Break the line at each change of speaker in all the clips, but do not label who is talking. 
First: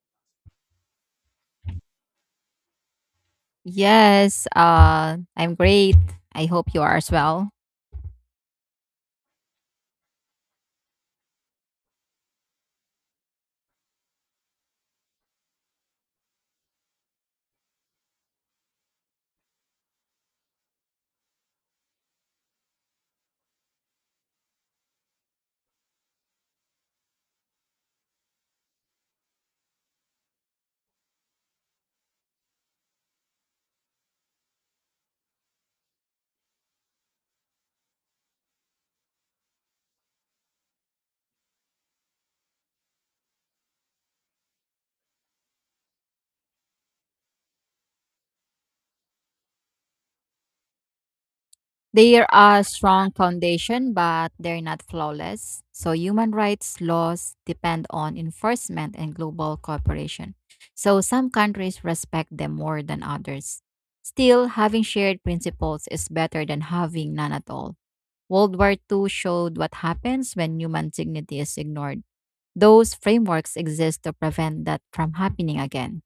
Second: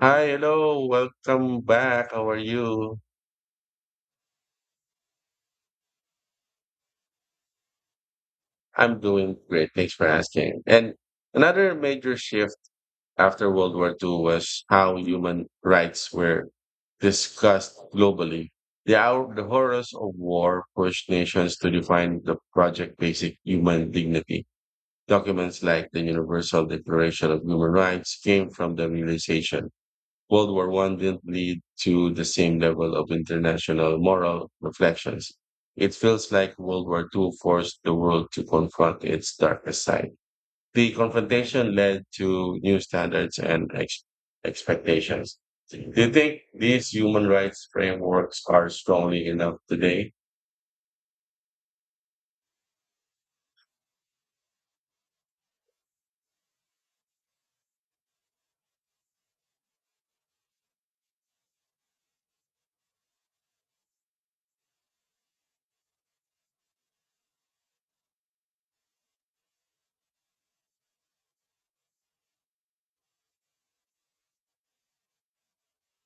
Hi, hello, welcome back. How are you?
Yes, I'm great. I hope you are as well.
I'm doing great. Thanks for asking. And another major shift after World War II was how human rights were discussed globally. The horrors of war pushed nations to define the project basic human dignity. Documents like the Universal Declaration of Human Rights came from the realization World War One didn't lead to the same level of international moral reflections. It feels like World War Two forced the world to confront its darkest side. The confrontation led to new standards and expectations. Do you think these human rights frameworks are strongly enough today?
They are a strong foundation, but they're not flawless. So, human rights laws depend on enforcement and global cooperation. So, some countries respect them more than others. Still, having shared principles is better than having none at all. World War Two showed what happens when human dignity is ignored. Those frameworks exist to prevent that from happening again.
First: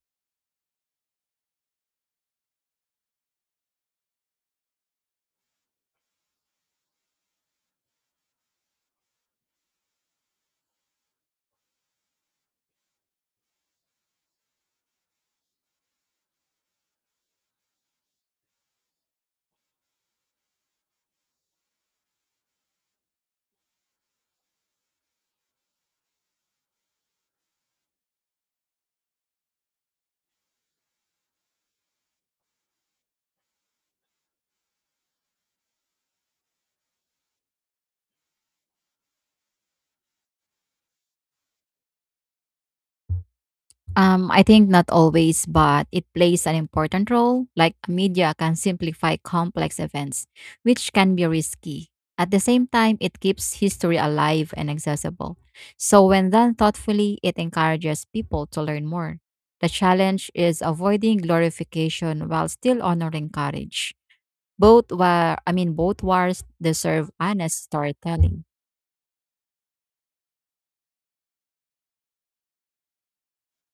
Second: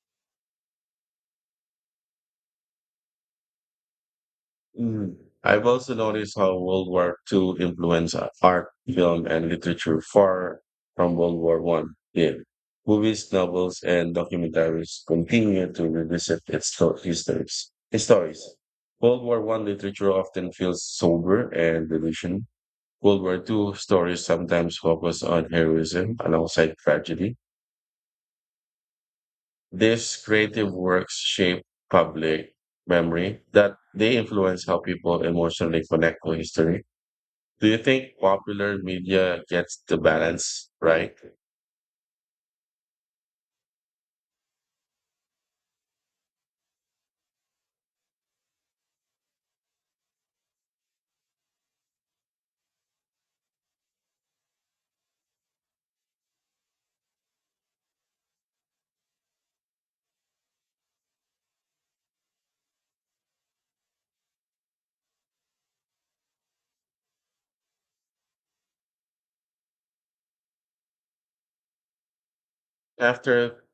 Mm. I've also noticed how World War Two influenced art, film, and literature far from World War One did. Movies, novels, and documentaries continue to revisit its histories. Stories. World War One literature often feels sober and delusion. World War Two stories sometimes focus on heroism alongside tragedy. These creative works shape public memory that they influence how people emotionally connect to history. Do you think popular media gets the balance right?
I think not always, but it plays an important role. Like media can simplify complex events, which can be risky. At the same time, it keeps history alive and accessible. So, when done thoughtfully, it encourages people to learn more. The challenge is avoiding glorification while still honoring courage. Both wars deserve honest storytelling.
After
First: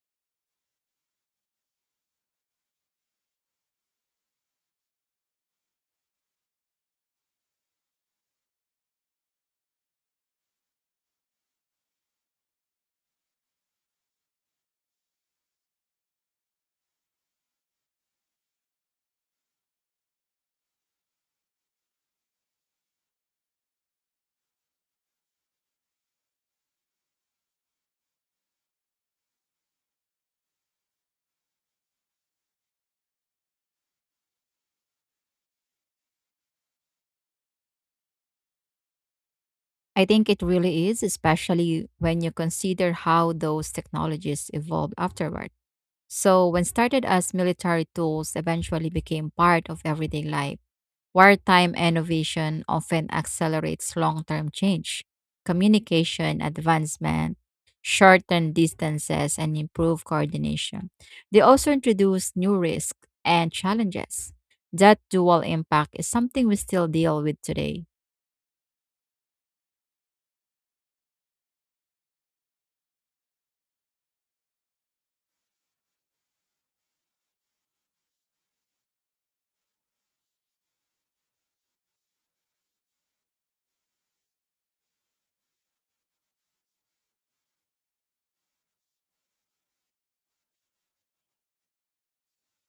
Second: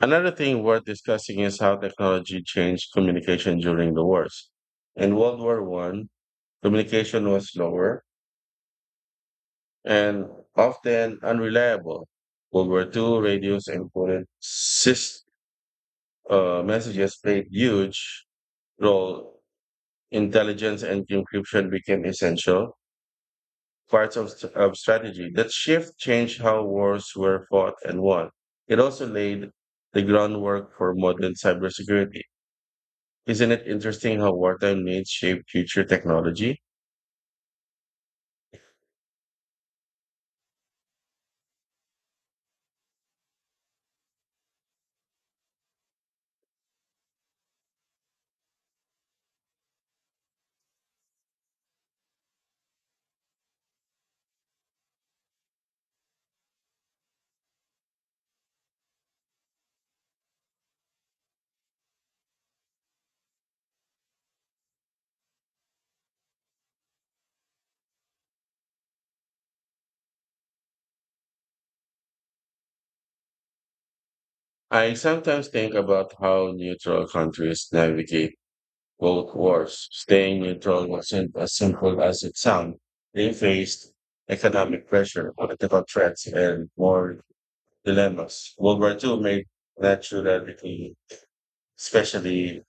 another thing worth discussing is how technology changed communication during the wars. In World War One, communication was slower and often unreliable. World War Two, radios and coded messages played huge role. Intelligence and encryption became essential. Parts of strategy. That shift changed how wars were fought and won. It also laid the groundwork for modern cybersecurity. Isn't it interesting how wartime needs shape future technology?
I think it really is, especially when you consider how those technologies evolved afterward. So, when started as military tools, eventually became part of everyday life. Wartime innovation often accelerates long term change. Communication advancement, shortened distances, and improved coordination. They also introduce new risks and challenges. That dual impact is something we still deal with today.
I sometimes think about how neutral countries navigate both wars. Staying neutral wasn't as simple as it sounds. They faced economic pressure, political threats, and more dilemmas. World War Two made that naturally, especially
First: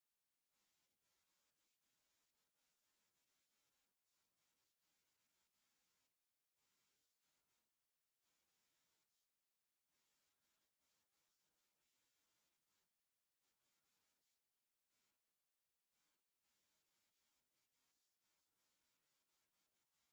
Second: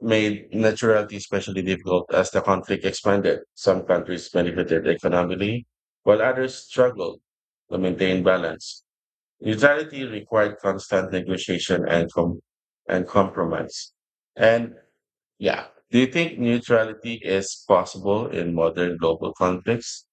made neutrality especially difficult as the conflict expanded. Some countries benefited economically, while others struggled to maintain balance. Neutrality required constant negotiation and and compromise. And yeah, do you think neutrality is possible in modern global conflicts?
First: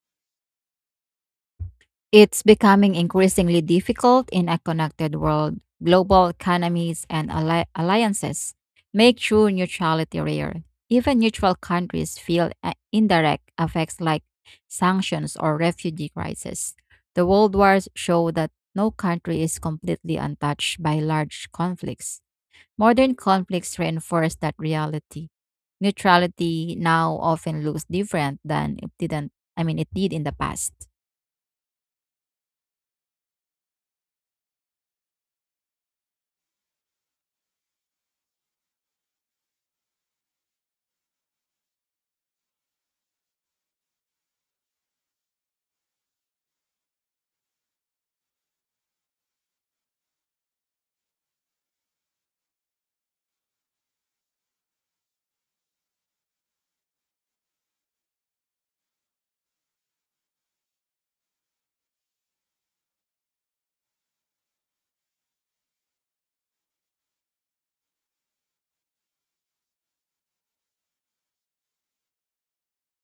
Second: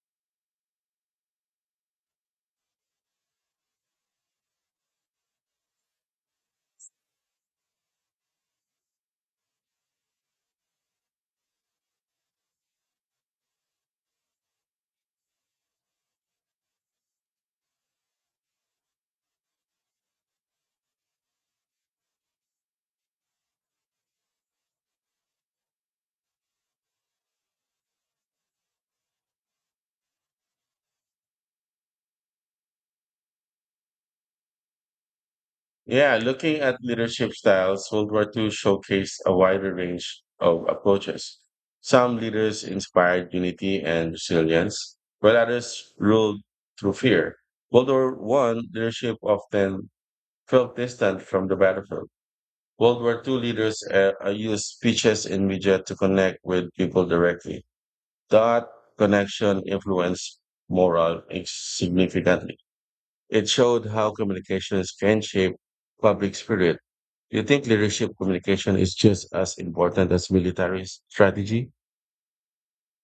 It's becoming increasingly difficult in a connected world. Global economies and alliances make true neutrality rare. Even neutral countries feel indirect effects like sanctions or refugee crises. The world wars show that no country is completely untouched by large conflicts. Modern conflicts reinforce that reality. Neutrality now often looks different than it didn't, I mean, it did in the past.
Yeah, looking at leadership styles, World War Two showcased a wider range of approaches. Some leaders inspired unity and resilience, while others ruled through fear. World War One leadership often felt distant from the battlefield. World War Two leaders used speeches in media to connect with people directly. That connection influenced morale significantly. It showed how communications can shape public spirit. Do you think leadership communication is just as important as military strategy?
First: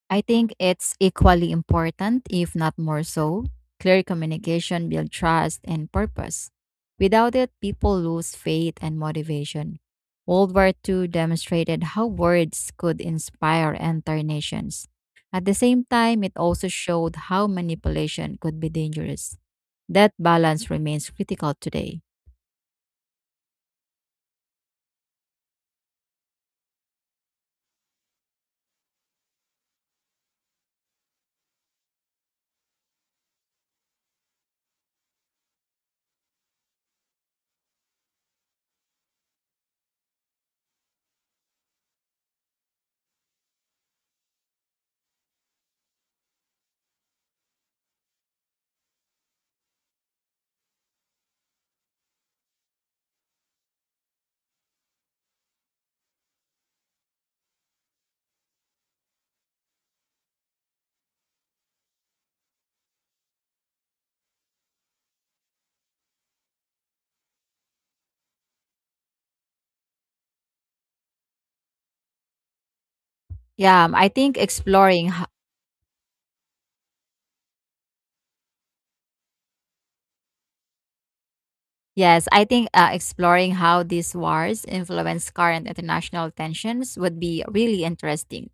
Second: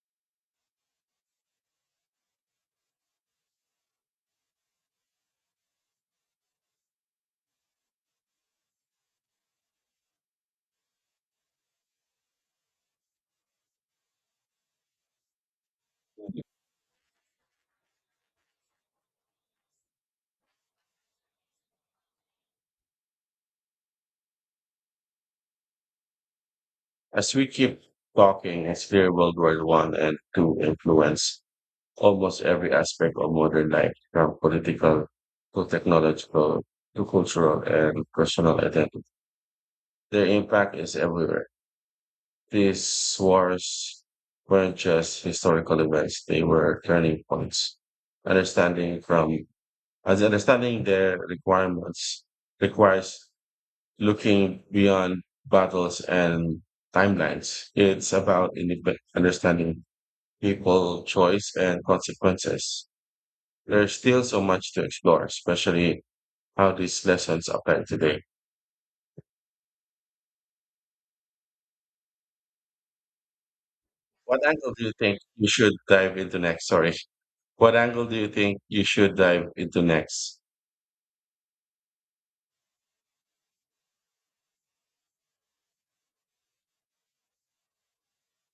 I think it's equally important, if not more so. Clear communication builds trust and purpose. Without it, people lose faith and motivation. World War II demonstrated how words could inspire and turn nations. At the same time, it also showed how manipulation could be dangerous. That balance remains critical today.
As we keep talking, it's clear World War One and Two influence almost every aspect of modern life, from political to technological to cultural and personal identity. Their impact is everywhere. These wars weren't just historical events, they were turning points. Understanding from as understanding their requirements requires looking beyond battles and timelines. It's about understanding people, choice, and consequences. There's still so much to explore, especially how these lessons apply today.
Yeah, I think
What angle do you
exploring
think you should dive into next? Sorry. What angle do you think you should dive into next?
Yes, I think exploring how these wars influence current international tensions would be really interesting.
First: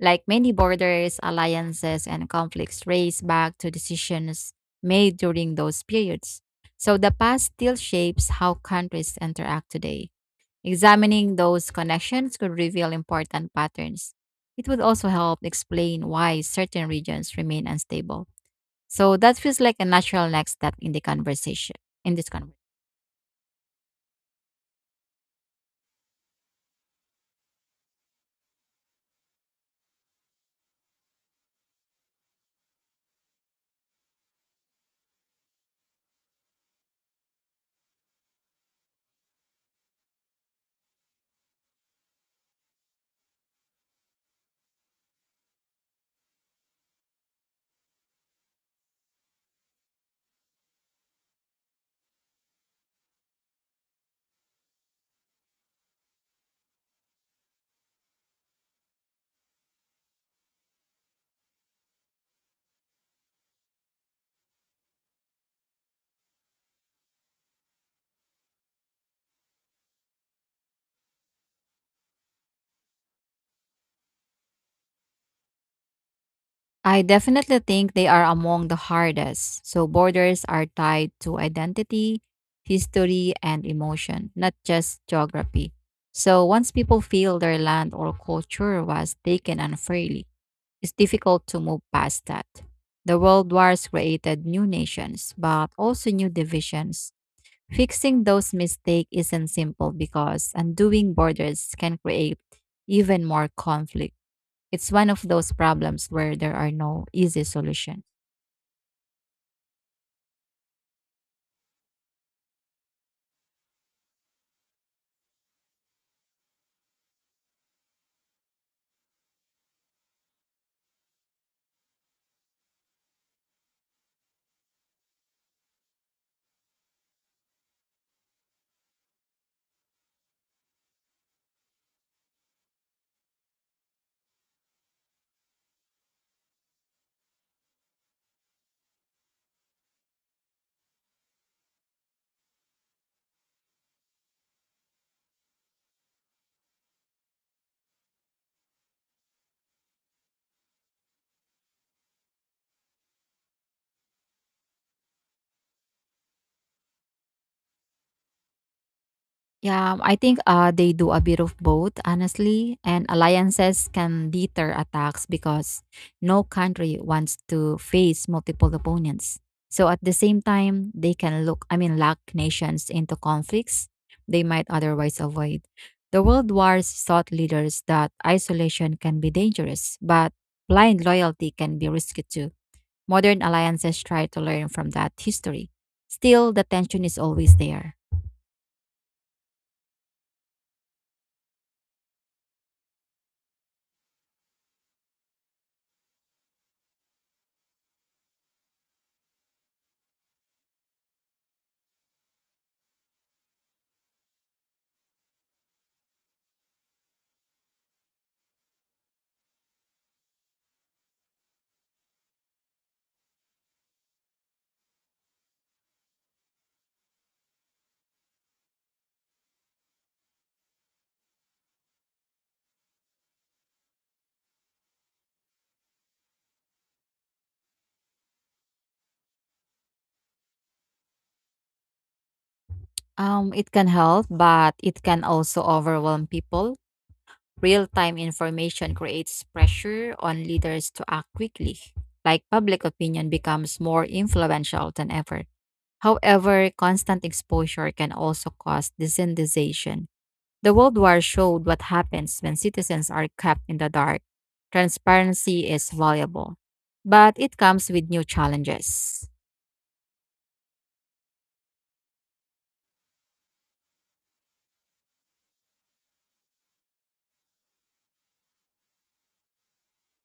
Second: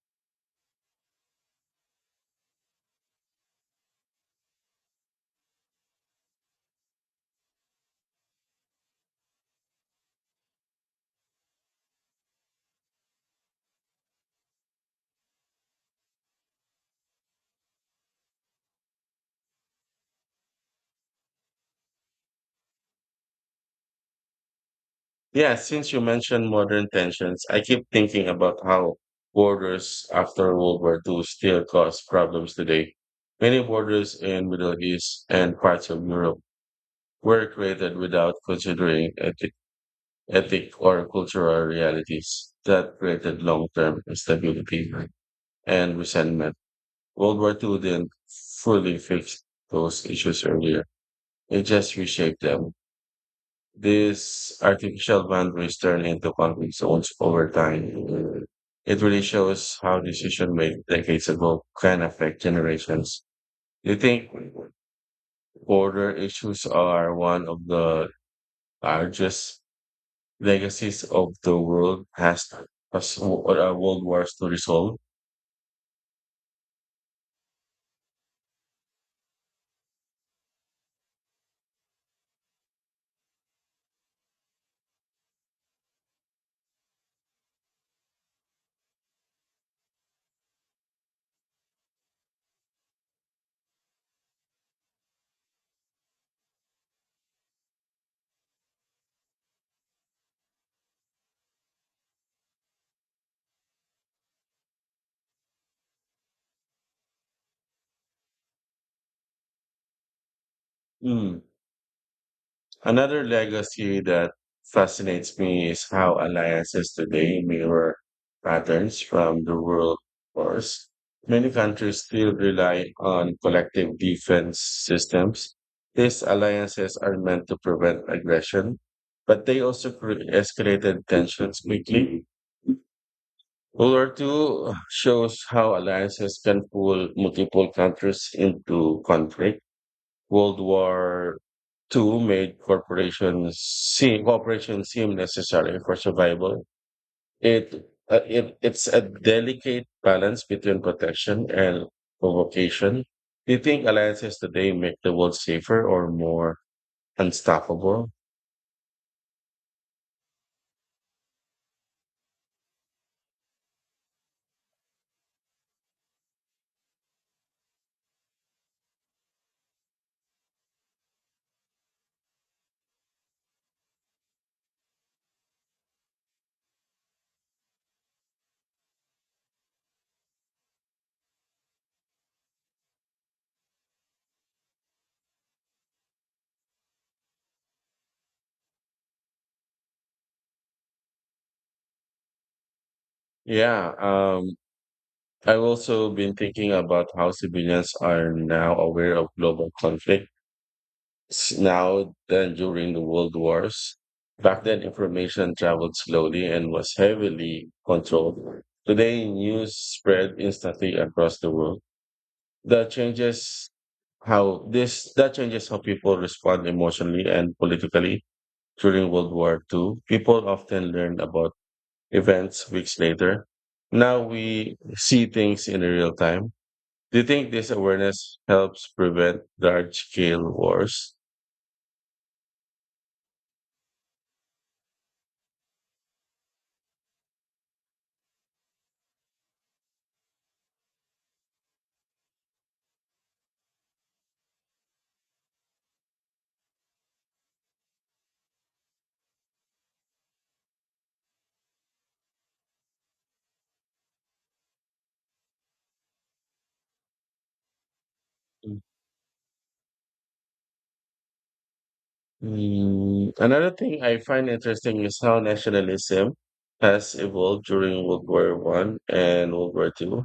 Like many borders, alliances, and conflicts trace back to decisions made during those periods. So the past still shapes how countries interact today. Examining those connections could reveal important patterns. It would also help explain why certain regions remain unstable. So that feels like a natural next step in the conversation, In this conversation.
Yeah, since you mentioned modern tensions, I keep thinking about how borders after World War II still cause problems today. Many borders in Middle East and parts of Europe were created without considering ethic or cultural realities that created long-term instability and resentment. World War II didn't fully fix those issues earlier. It just reshaped them. These artificial boundaries turn into conflict zones over time. It really shows how decision made decades ago can affect generations. Do you think border issues are one of the largest legacies of the world has World Wars to resolve?
I definitely think they are among the hardest. So, borders are tied to identity, history, and emotion, not just geography. So, once people feel their land or culture was taken unfairly, it's difficult to move past that. The world wars created new nations, but also new divisions. Fixing those mistakes isn't simple because undoing borders can create even more conflict. It's one of those problems where there are no easy solution.
Hmm. Another legacy that fascinates me is how alliances today mirror patterns from the world wars. Many countries still rely on collective defense systems. These alliances are meant to prevent aggression, but they also escalated tensions quickly. World War II shows how alliances can pull multiple countries into conflict. World War Two made corporations seem cooperation seem necessary for survival. It, it's a delicate balance between protection and provocation. Do you think alliances today make the world safer or more unstoppable?
Yeah, I think they do a bit of both, honestly. And alliances can deter attacks because no country wants to face multiple opponents. So at the same time, they can look, I mean, lock nations into conflicts they might otherwise avoid. The world wars taught leaders that isolation can be dangerous, but blind loyalty can be risky too. Modern alliances try to learn from that history. Still, the tension is always there.
Yeah, I've also been thinking about how civilians are now aware of global conflict now than during the World Wars. Back then, information traveled slowly and was heavily controlled. Today, news spread instantly across the world. That changes that changes how people respond emotionally and politically during World War II. People often learned about events weeks later. Now we see things in real time. Do you think this awareness helps prevent large scale wars?
It can help, but it can also overwhelm people. Real time information creates pressure on leaders to act quickly, like public opinion becomes more influential than ever. However, constant exposure can also cause desensitization. The World War showed what happens when citizens are kept in the dark. Transparency is valuable, but it comes with new challenges.
Mm, another thing I find interesting is how nationalism has evolved during World War One and World War Two.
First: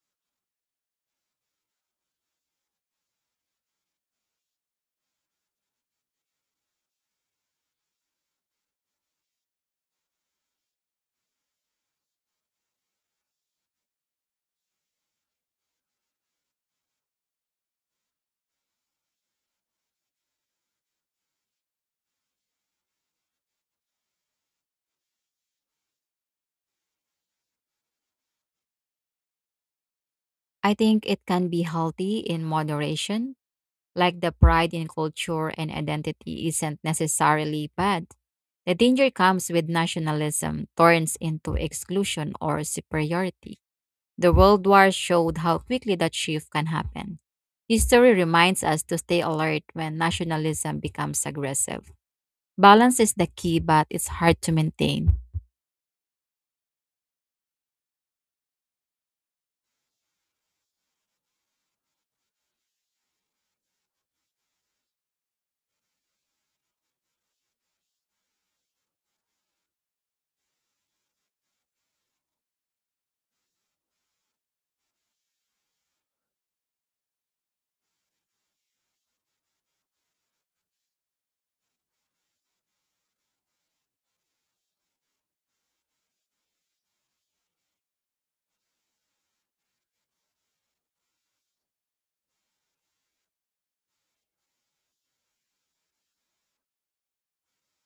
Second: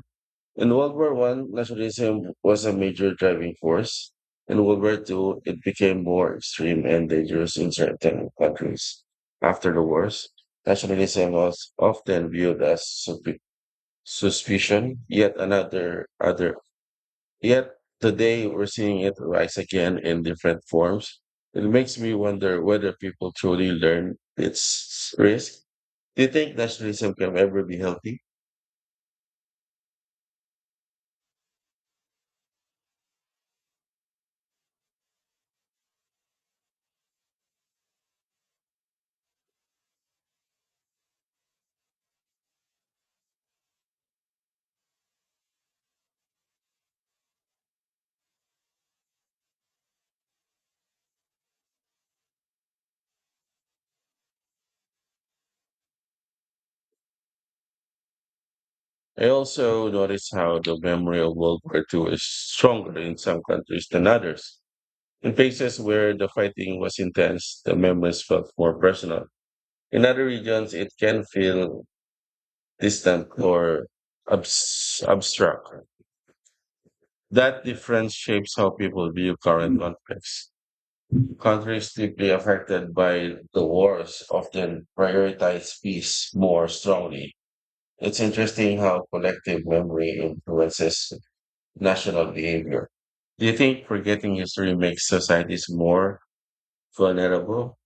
In World War One, nationalism was a major driving force. In World War Two, it became more extreme and dangerous in certain countries. After the wars, nationalism was often viewed as suspicion, yet another other Yet today we're seeing it rise again in different forms. It makes me wonder whether people truly learn its risk. Do you think nationalism can ever be healthy?
I think it can be healthy in moderation, like the pride in culture and identity isn't necessarily bad. The danger comes with nationalism turns into exclusion or superiority. The World War showed how quickly that shift can happen. History reminds us to stay alert when nationalism becomes aggressive. Balance is the key, but it's hard to maintain.
I also notice how the memory of World War Two is stronger in some countries than others. In places where the fighting was intense, the memories felt more personal. In other regions, it can feel distant or abstract. That difference shapes how people view current conflicts. Countries deeply affected by the wars often prioritize peace more strongly. It's interesting how collective memory influences national behavior. Do you think forgetting history makes societies more vulnerable?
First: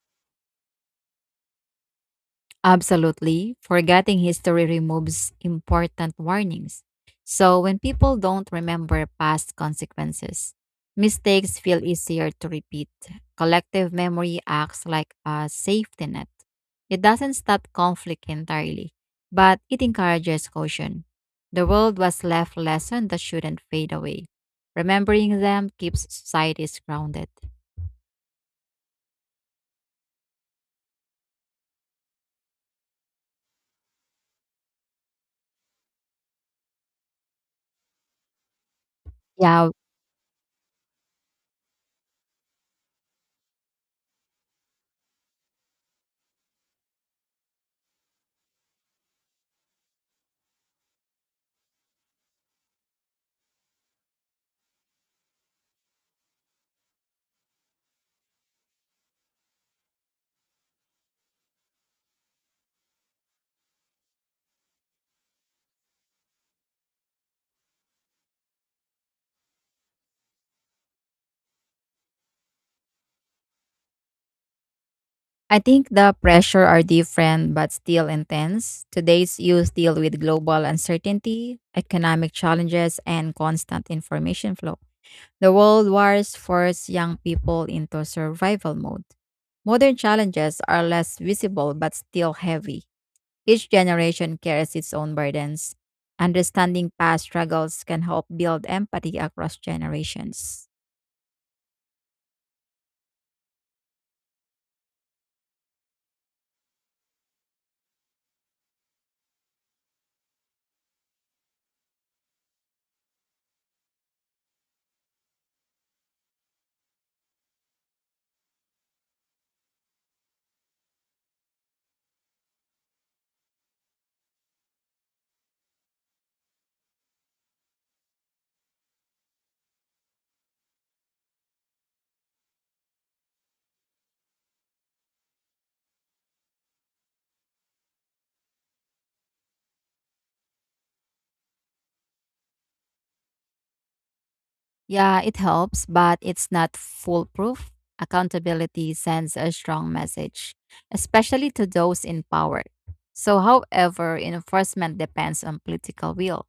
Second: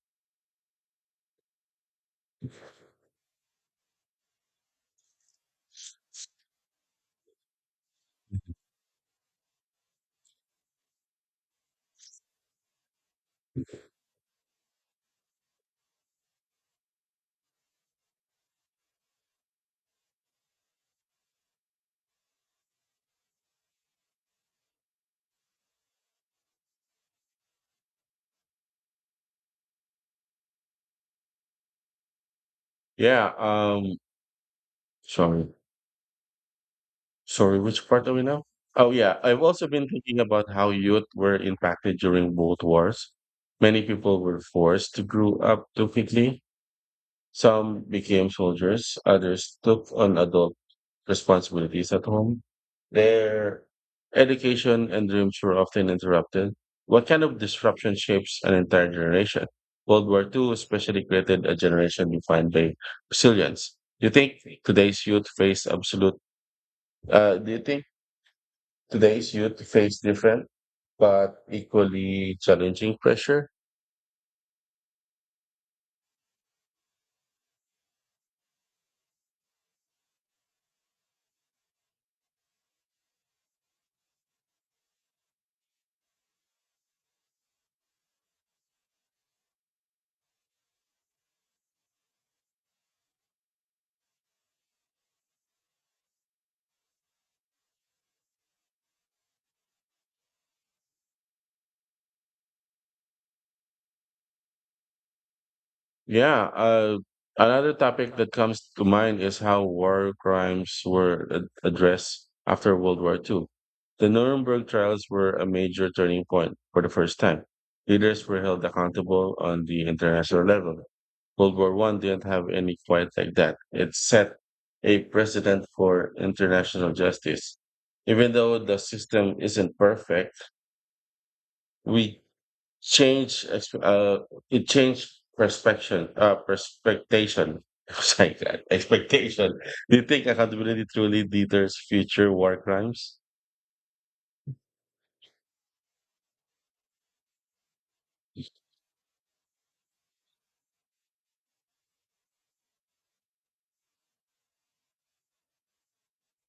Absolutely. Forgetting history removes important warnings. So, when people don't remember past consequences, mistakes feel easier to repeat. Collective memory acts like a safety net. It doesn't stop conflict entirely, but it encourages caution. The world was left lessons that shouldn't fade away. Remembering them keeps societies grounded.
Yeah. Sorry. Sorry. Which part are we now? Oh yeah. I've also
Yeah,
been thinking about how youth were impacted during both wars. Many people were forced to grow up too quickly. Some became soldiers, others took on adult responsibilities at home. Their education and dreams were often interrupted. What kind of disruption shapes an entire generation? World War II especially created a generation defined by resilience. Do you think today's youth face absolute, do you think today's youth face different but equally challenging pressure?
I think the pressure are different but still intense. Today's youth deal with global uncertainty, economic challenges, and constant information flow. The world wars force young people into survival mode. Modern challenges are less visible but still heavy. Each generation carries its own burdens. Understanding past struggles can help build empathy across generations.
Yeah, another topic that comes to mind is how war crimes were addressed after World War II. The Nuremberg trials were a major turning point for the first time. Leaders were held accountable on the international level. World War One didn't have any quite like that. It set a precedent for international justice. Even though the system isn't perfect, we change exp- uh it changed perspection perspectation sorry God, expectation. Do you think accountability truly deters future war crimes?
Yeah, it helps, but it's not foolproof. Accountability sends a strong message, especially to those in power. So, however, enforcement depends on political will.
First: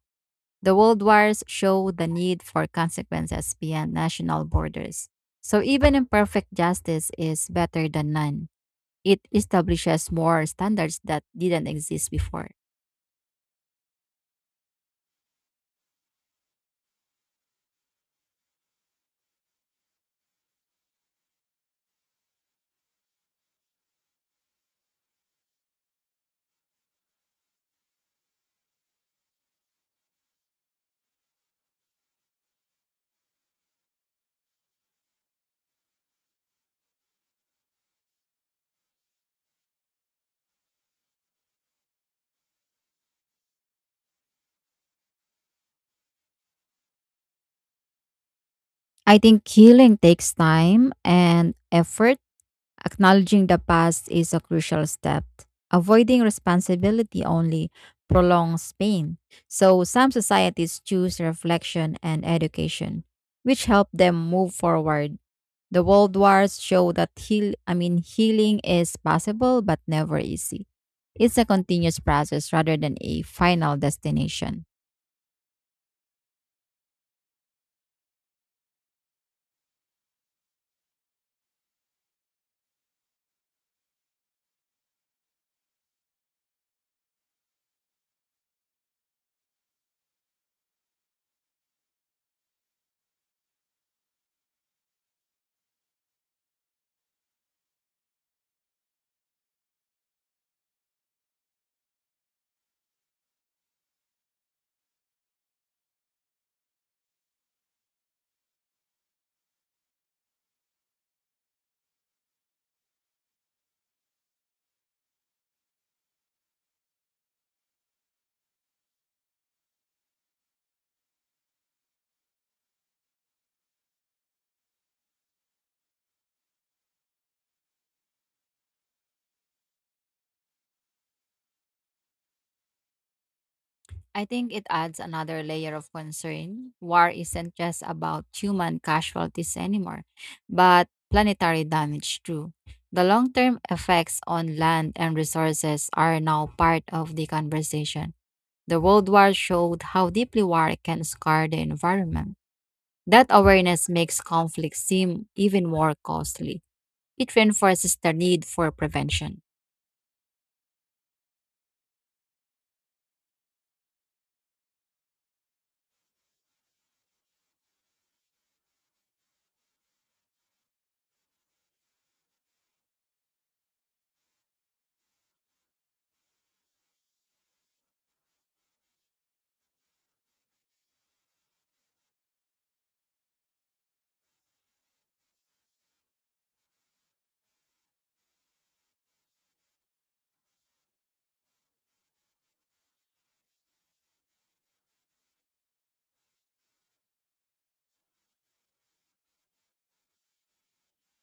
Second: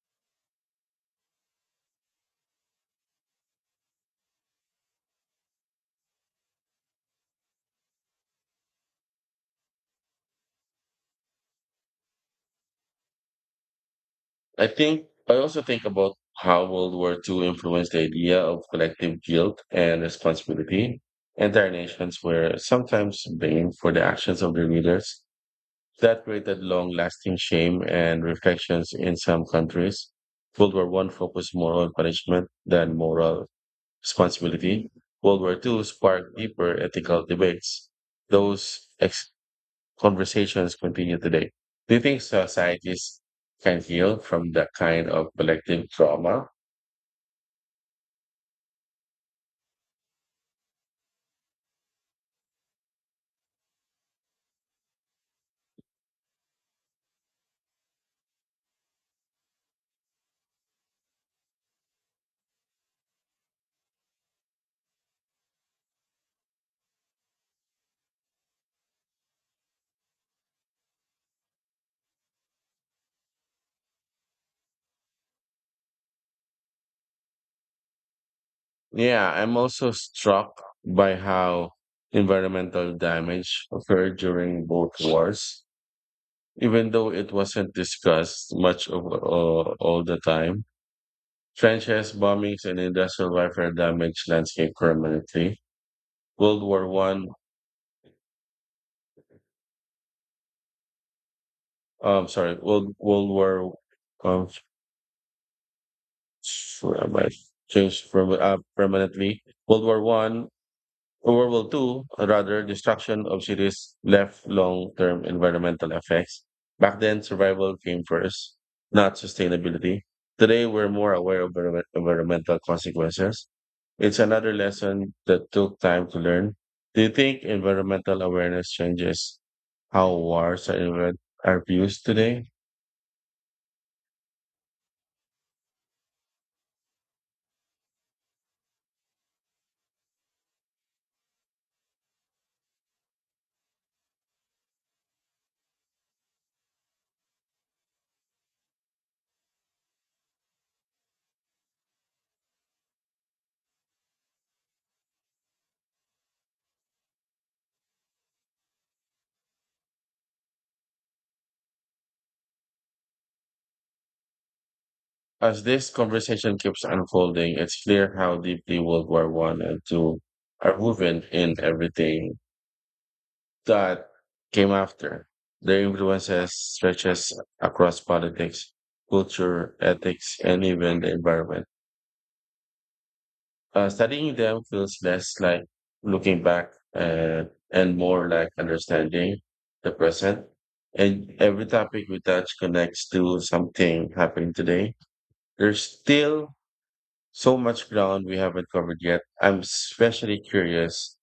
The world wars show the need for consequences beyond national borders. So, even imperfect justice is better than none. It establishes more standards that didn't exist before.
I also think about how World War II influenced the idea of collective guilt and responsibility. Entire nations were sometimes blamed for the actions of their leaders. That created long lasting shame and reflections in some countries. World War One focused more on punishment than moral responsibility. World War II sparked deeper ethical debates. Those ex- conversations continue today. Do you think societies can heal from that kind of collective trauma?
I think healing takes time and effort. Acknowledging the past is a crucial step. Avoiding responsibility only prolongs pain. So, some societies choose reflection and education, which help them move forward. The world wars show that heal, I mean, healing is possible but never easy. It's a continuous process rather than a final destination.
Yeah, I'm also struck by how environmental damage occurred during both wars, even though it wasn't discussed much all the time. Trenches, bombings, and industrial warfare damaged landscape permanently. World War One, sorry, World World War, um, where am I? Changed from permanently. World War One, World War Two, rather, destruction of cities left long-term environmental effects. Back then, survival came first, not sustainability. Today, we're more aware of environmental consequences. It's another lesson that took time to learn. Do you think environmental awareness changes how wars are viewed today?
I think it adds another layer of concern. War isn't just about human casualties anymore, but planetary damage too. The long term effects on land and resources are now part of the conversation. The World War showed how deeply war can scar the environment. That awareness makes conflict seem even more costly. It reinforces the need for prevention.
As this conversation keeps unfolding, it's clear how deeply World War One and Two are woven in everything that came after. Their influences stretches across politics, culture, ethics, and even the environment. Studying them feels less like looking back and more like understanding the present. And every topic we touch connects to something happening today. There's still so much ground we haven't covered yet. I'm especially curious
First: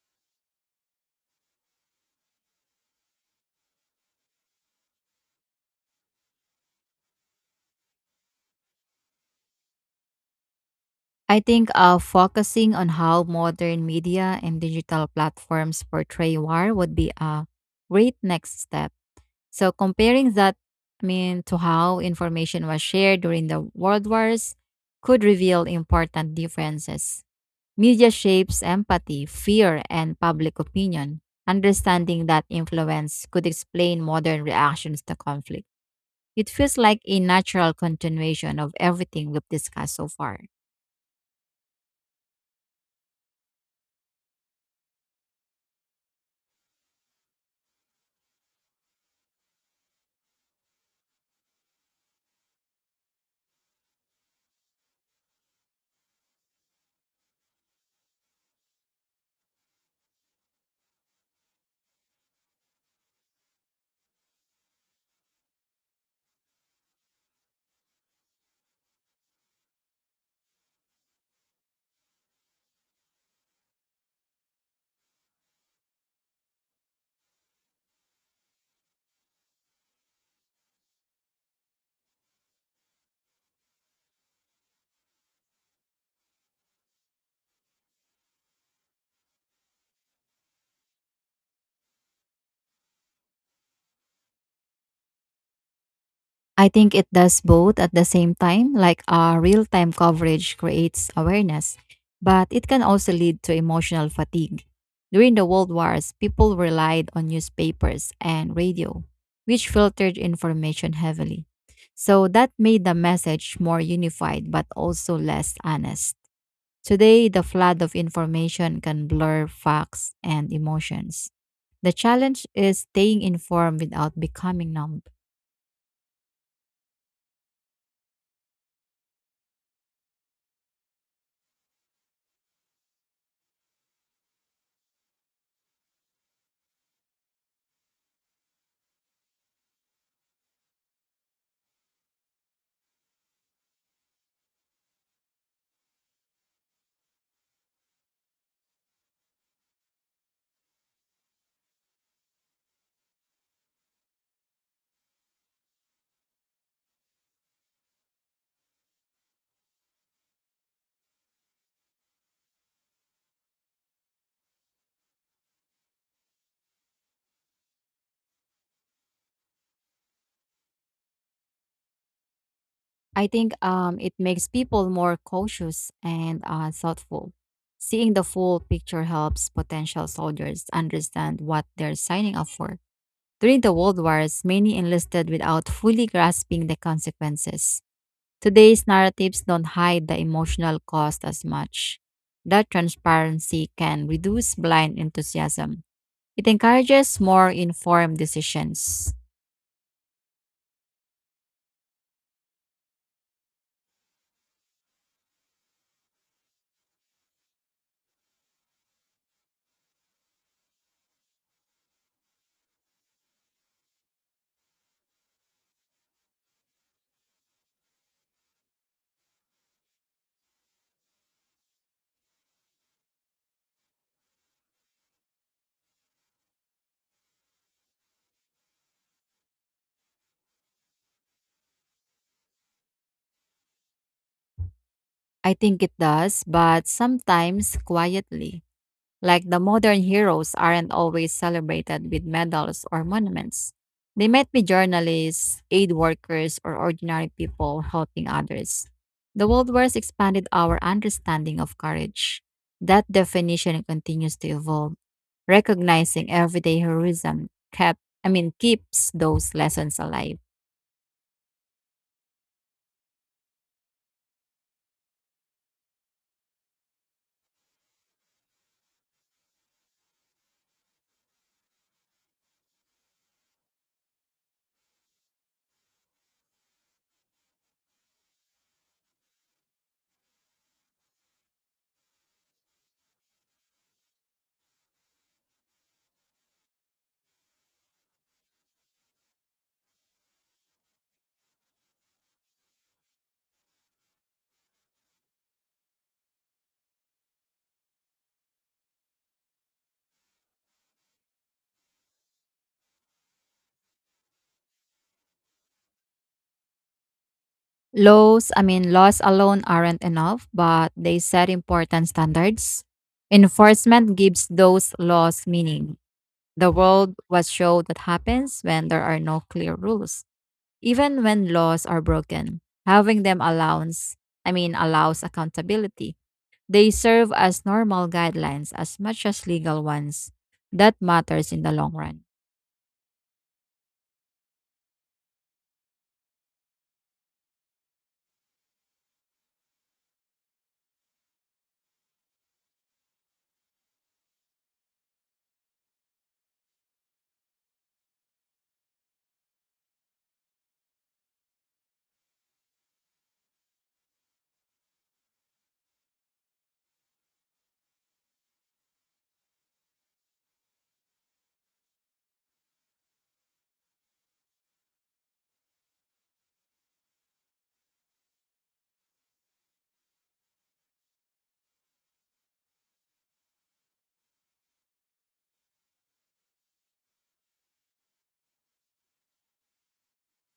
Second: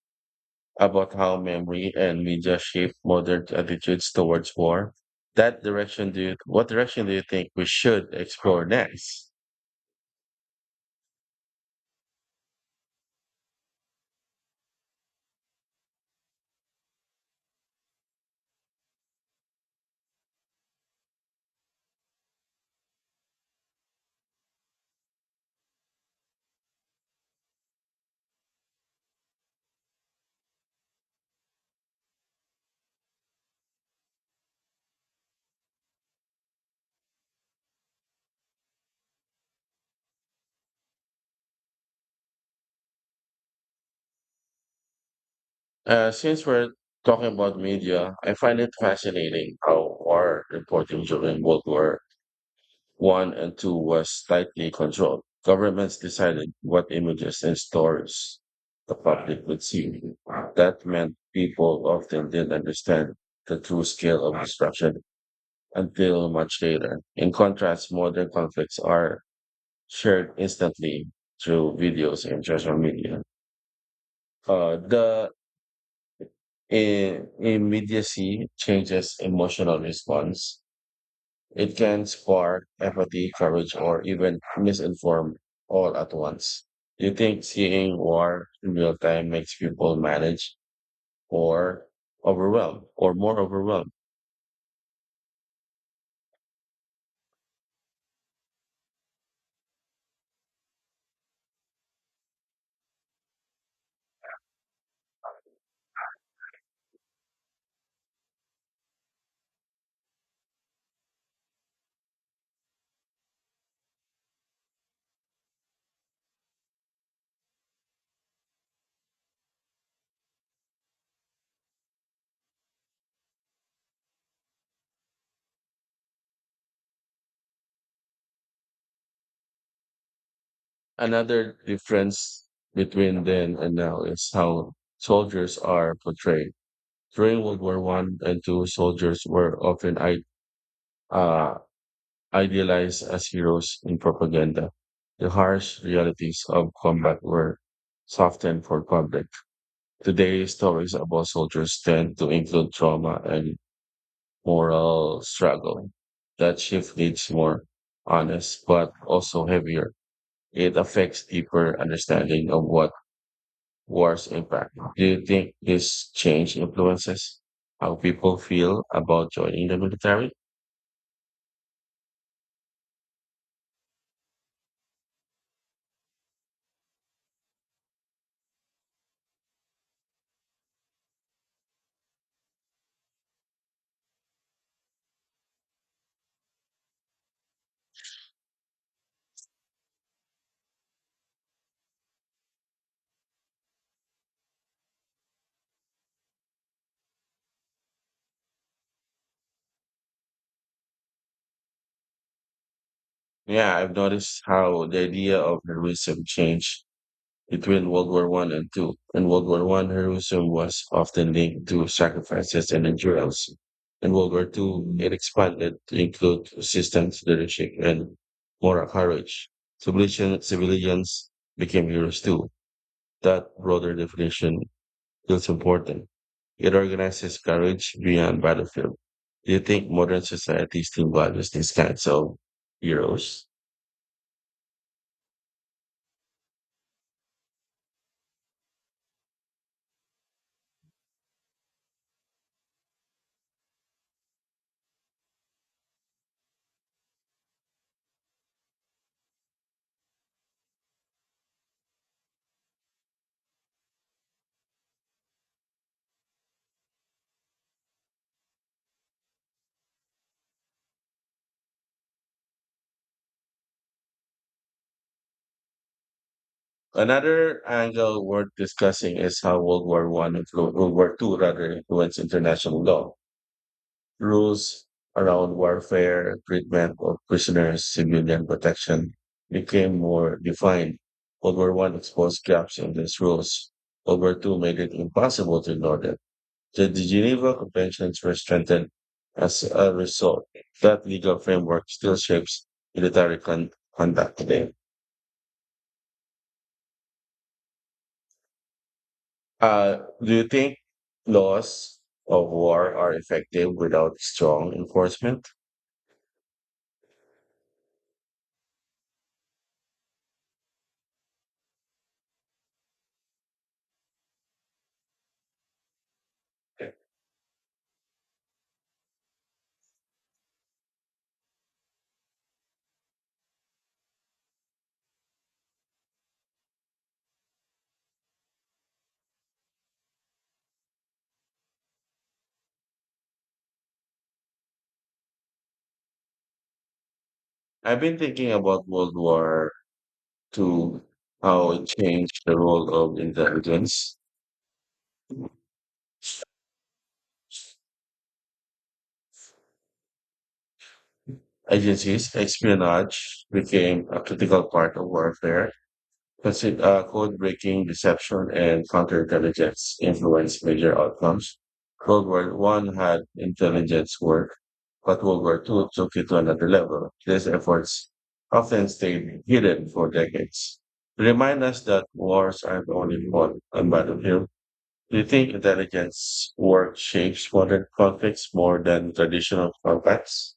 about how memory and media shape modern attitudes towards war. That direction, do you, what direction do you think we should explore next?
I think focusing on how modern media and digital platforms portray war would be a great next step. So comparing that, I mean, to how information was shared during the world wars could reveal important differences. Media shapes empathy, fear, and public opinion. Understanding that influence could explain modern reactions to conflict. It feels like a natural continuation of everything we've discussed so far.
Since we're talking about media, I find it fascinating how war reporting during World War One and Two was tightly controlled. Governments decided what images and stories the public would see. That meant people often didn't understand the true scale of destruction until much later. In contrast, modern conflicts are shared instantly through videos and social media. The immediacy changes emotional response. It can spark apathy, courage, or even misinform all at once. You think seeing war in real time makes people manage or overwhelmed or more overwhelmed.
I think it does both at the same time, like real time coverage creates awareness, but it can also lead to emotional fatigue. During the World Wars, people relied on newspapers and radio, which filtered information heavily. So that made the message more unified but also less honest. Today, the flood of information can blur facts and emotions. The challenge is staying informed without becoming numb.
Another difference between then and now is how soldiers are portrayed. During World War One and Two, soldiers were often uh, idealized as heroes in propaganda. The harsh realities of combat were softened for public. Today, stories about soldiers tend to include trauma and moral struggle. That shift needs more honest, but also heavier. It affects deeper understanding of what wars impact. Do you think this change influences how people feel about joining the military?
I think it makes people more cautious and thoughtful. Seeing the full picture helps potential soldiers understand what they're signing up for. During the World Wars, many enlisted without fully grasping the consequences. Today's narratives don't hide the emotional cost as much. That transparency can reduce blind enthusiasm. It encourages more informed decisions.
Yeah, I've noticed how the idea of heroism changed between World War One and Two. In World War One, heroism was often linked to sacrifices and endurance. In World War Two, it expanded to include resistance, leadership, and moral courage. Civilians became heroes too. That broader definition feels important. It organizes courage beyond battlefield. Do you think modern society still values these kinds of heroes?
I think it does, but sometimes quietly. Like the modern heroes aren't always celebrated with medals or monuments. They might be journalists, aid workers, or ordinary people helping others. The World Wars expanded our understanding of courage. That definition continues to evolve. Recognizing everyday heroism kept I mean keeps those lessons alive.
Another angle worth discussing is how World War Two rather influenced international law. Rules around warfare, treatment of prisoners, civilian protection became more defined. World War One exposed gaps in these rules. World War Two made it impossible to ignore them. The Geneva Conventions were strengthened as a result. That legal framework still shapes military con- conduct today. Uh, do you think laws of war are effective without strong enforcement?
Laws, I mean Laws alone aren't enough, but they set important standards. Enforcement gives those laws meaning. The world was shown what happens when there are no clear rules. Even when laws are broken, having them allows, I mean, allows accountability. They serve as normal guidelines as much as legal ones. That matters in the long run.
I've been thinking about World War II, how it changed the role of intelligence agencies. Espionage became a critical part of warfare. Code breaking, deception, and counterintelligence influenced major outcomes. World War One had intelligence work, but World War Two took it to another level. These efforts often stayed hidden for decades. To remind us that wars aren't only fought on battlefield. Do you think intelligence work shapes modern conflicts more than traditional combats?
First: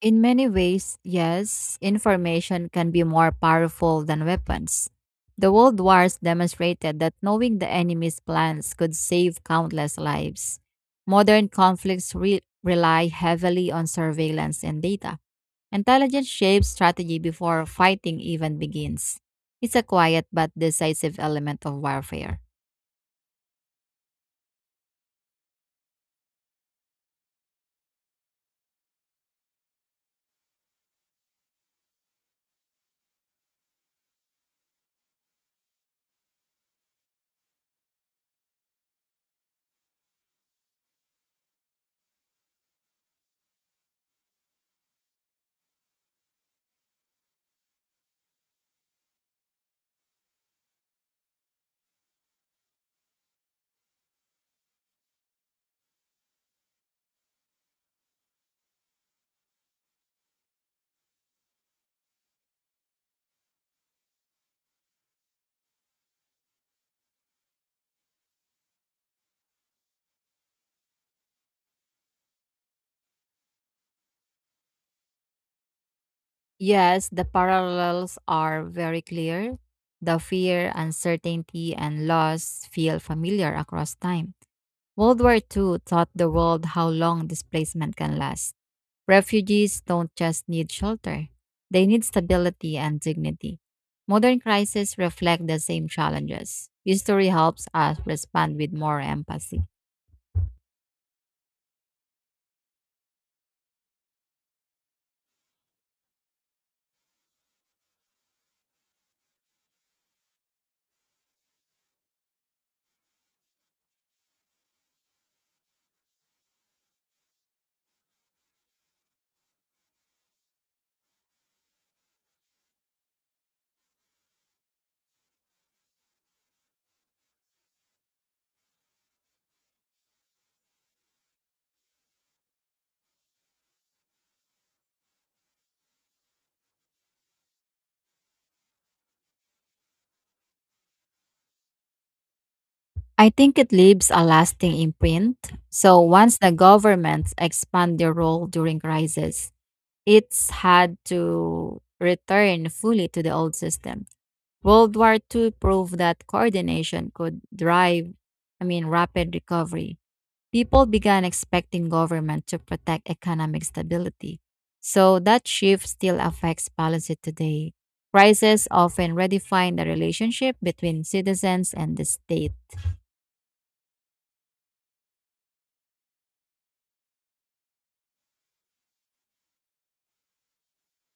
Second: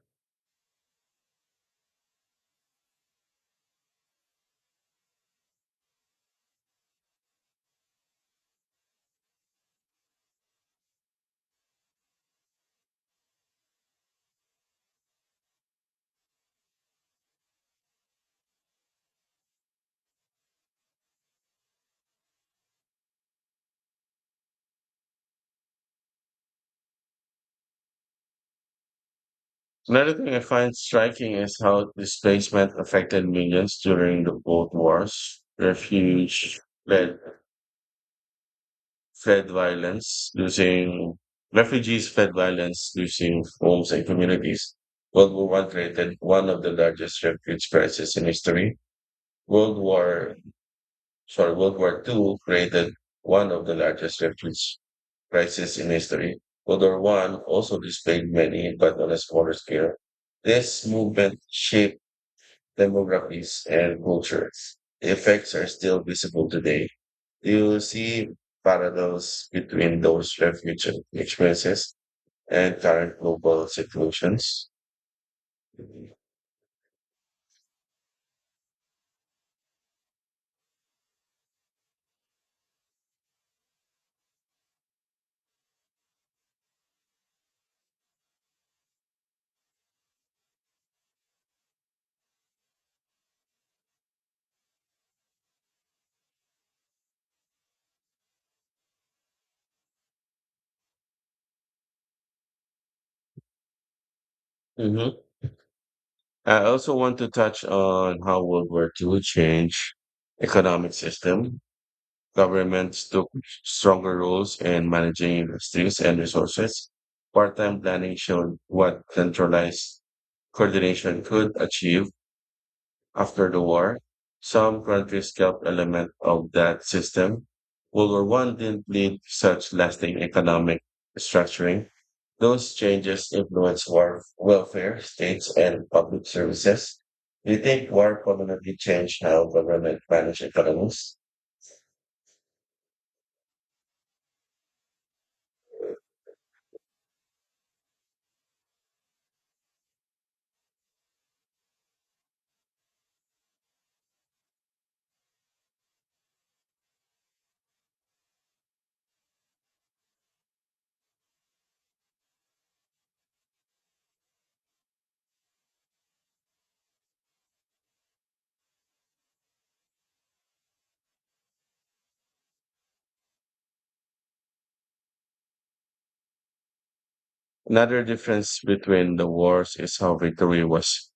In many ways, yes, information can be more powerful than weapons. The World Wars demonstrated that knowing the enemy's plans could save countless lives. Modern conflicts rely heavily on surveillance and data. Intelligence shapes strategy before fighting even begins. It's a quiet but decisive element of warfare.
Another thing I find striking is how displacement affected millions during the Both Wars. Fled, fled violence, losing refugees fled violence, losing homes and communities. World War One created one of the largest refugee crises in history. World War World War Two created one of the largest refugee crises in history. World War One also displayed many, but on a smaller scale. This movement shaped demographics, and cultures. The effects are still visible today. Do you see parallels between those refuge experiences and current global situations?
Yes, the parallels are very clear. The fear, uncertainty, and loss feel familiar across time. World War Two taught the world how long displacement can last. Refugees don't just need shelter, they need stability and dignity. Modern crises reflect the same challenges. History helps us respond with more empathy.
hmm I also want to touch on how World War II changed economic system. Governments took stronger roles in managing industries and resources. Part-time planning showed what centralized coordination could achieve. After the war, some countries kept elements of that system. World War One didn't lead to such lasting economic restructuring. Those changes influenced war, welfare, states, and public services. Do you think war permanently changed how government managed economies?
I think it leaves a lasting imprint. So once the governments expand their role during crises, it's had to return fully to the old system. World War Two proved that coordination could drive, I mean, rapid recovery. People began expecting government to protect economic stability. So that shift still affects policy today. Crises often redefine the relationship between citizens and the state.
Another difference between the wars is how victory was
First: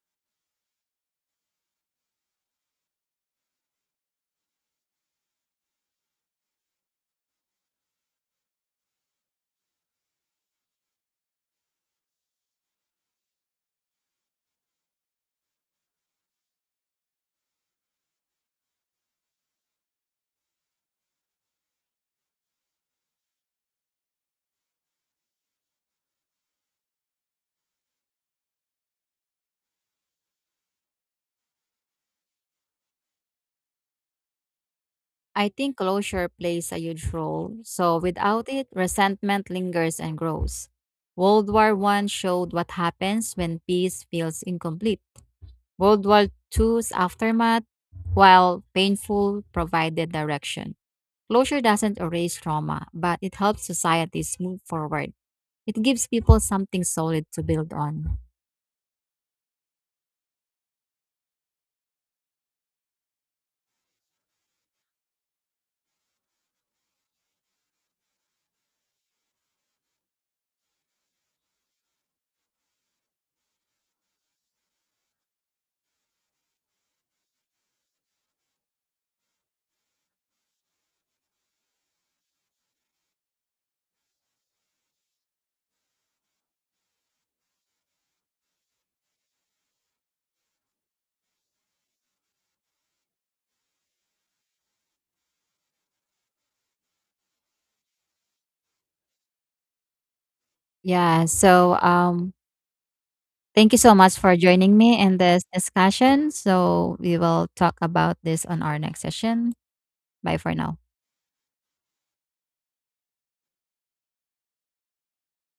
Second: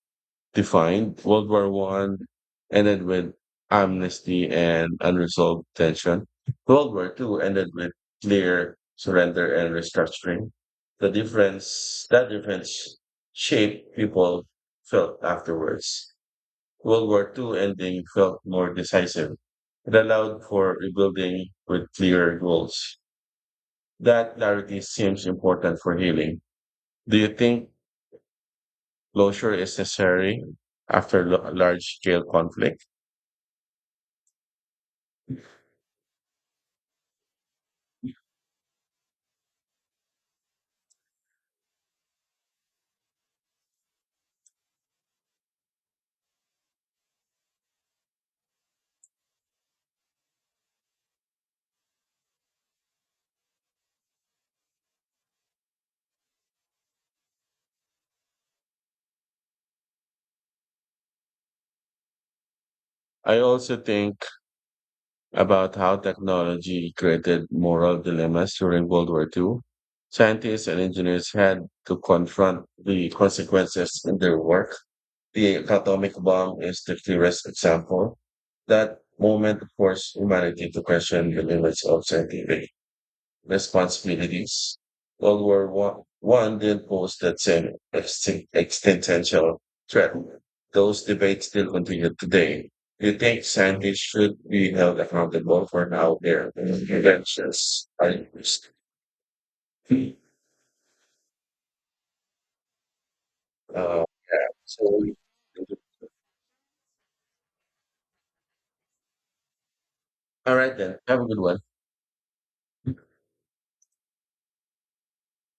defined. World War One ended with amnesty and unresolved tension. World War Two ended with clear surrender and restructuring. The difference that difference shaped people felt afterwards. World War Two ending felt more decisive. It allowed for rebuilding with clear goals. That clarity seems important for healing. Do you think closure is necessary after large scale conflict?
I think closure plays a huge role. So without it, resentment lingers and grows. World War One showed what happens when peace feels incomplete. World War Two's aftermath, while painful, provided direction. Closure doesn't erase trauma, but it helps societies move forward. It gives people something solid to build on.
I also think about how technology created moral dilemmas during World War II. Scientists and engineers had to confront the consequences in their work. The atomic bomb is the clearest example. That moment forced humanity to question the limits of scientific responsibilities. World War One did pose that same existential threat. Those debates still continue today. Do you think scientists should be held accountable for how their inventions are used? Uh,
Yeah, so thank you so
yeah.
much for joining me
So,
in this discussion. So, we will talk about this on our next session. Bye for
all
now.
right then. Have a good one.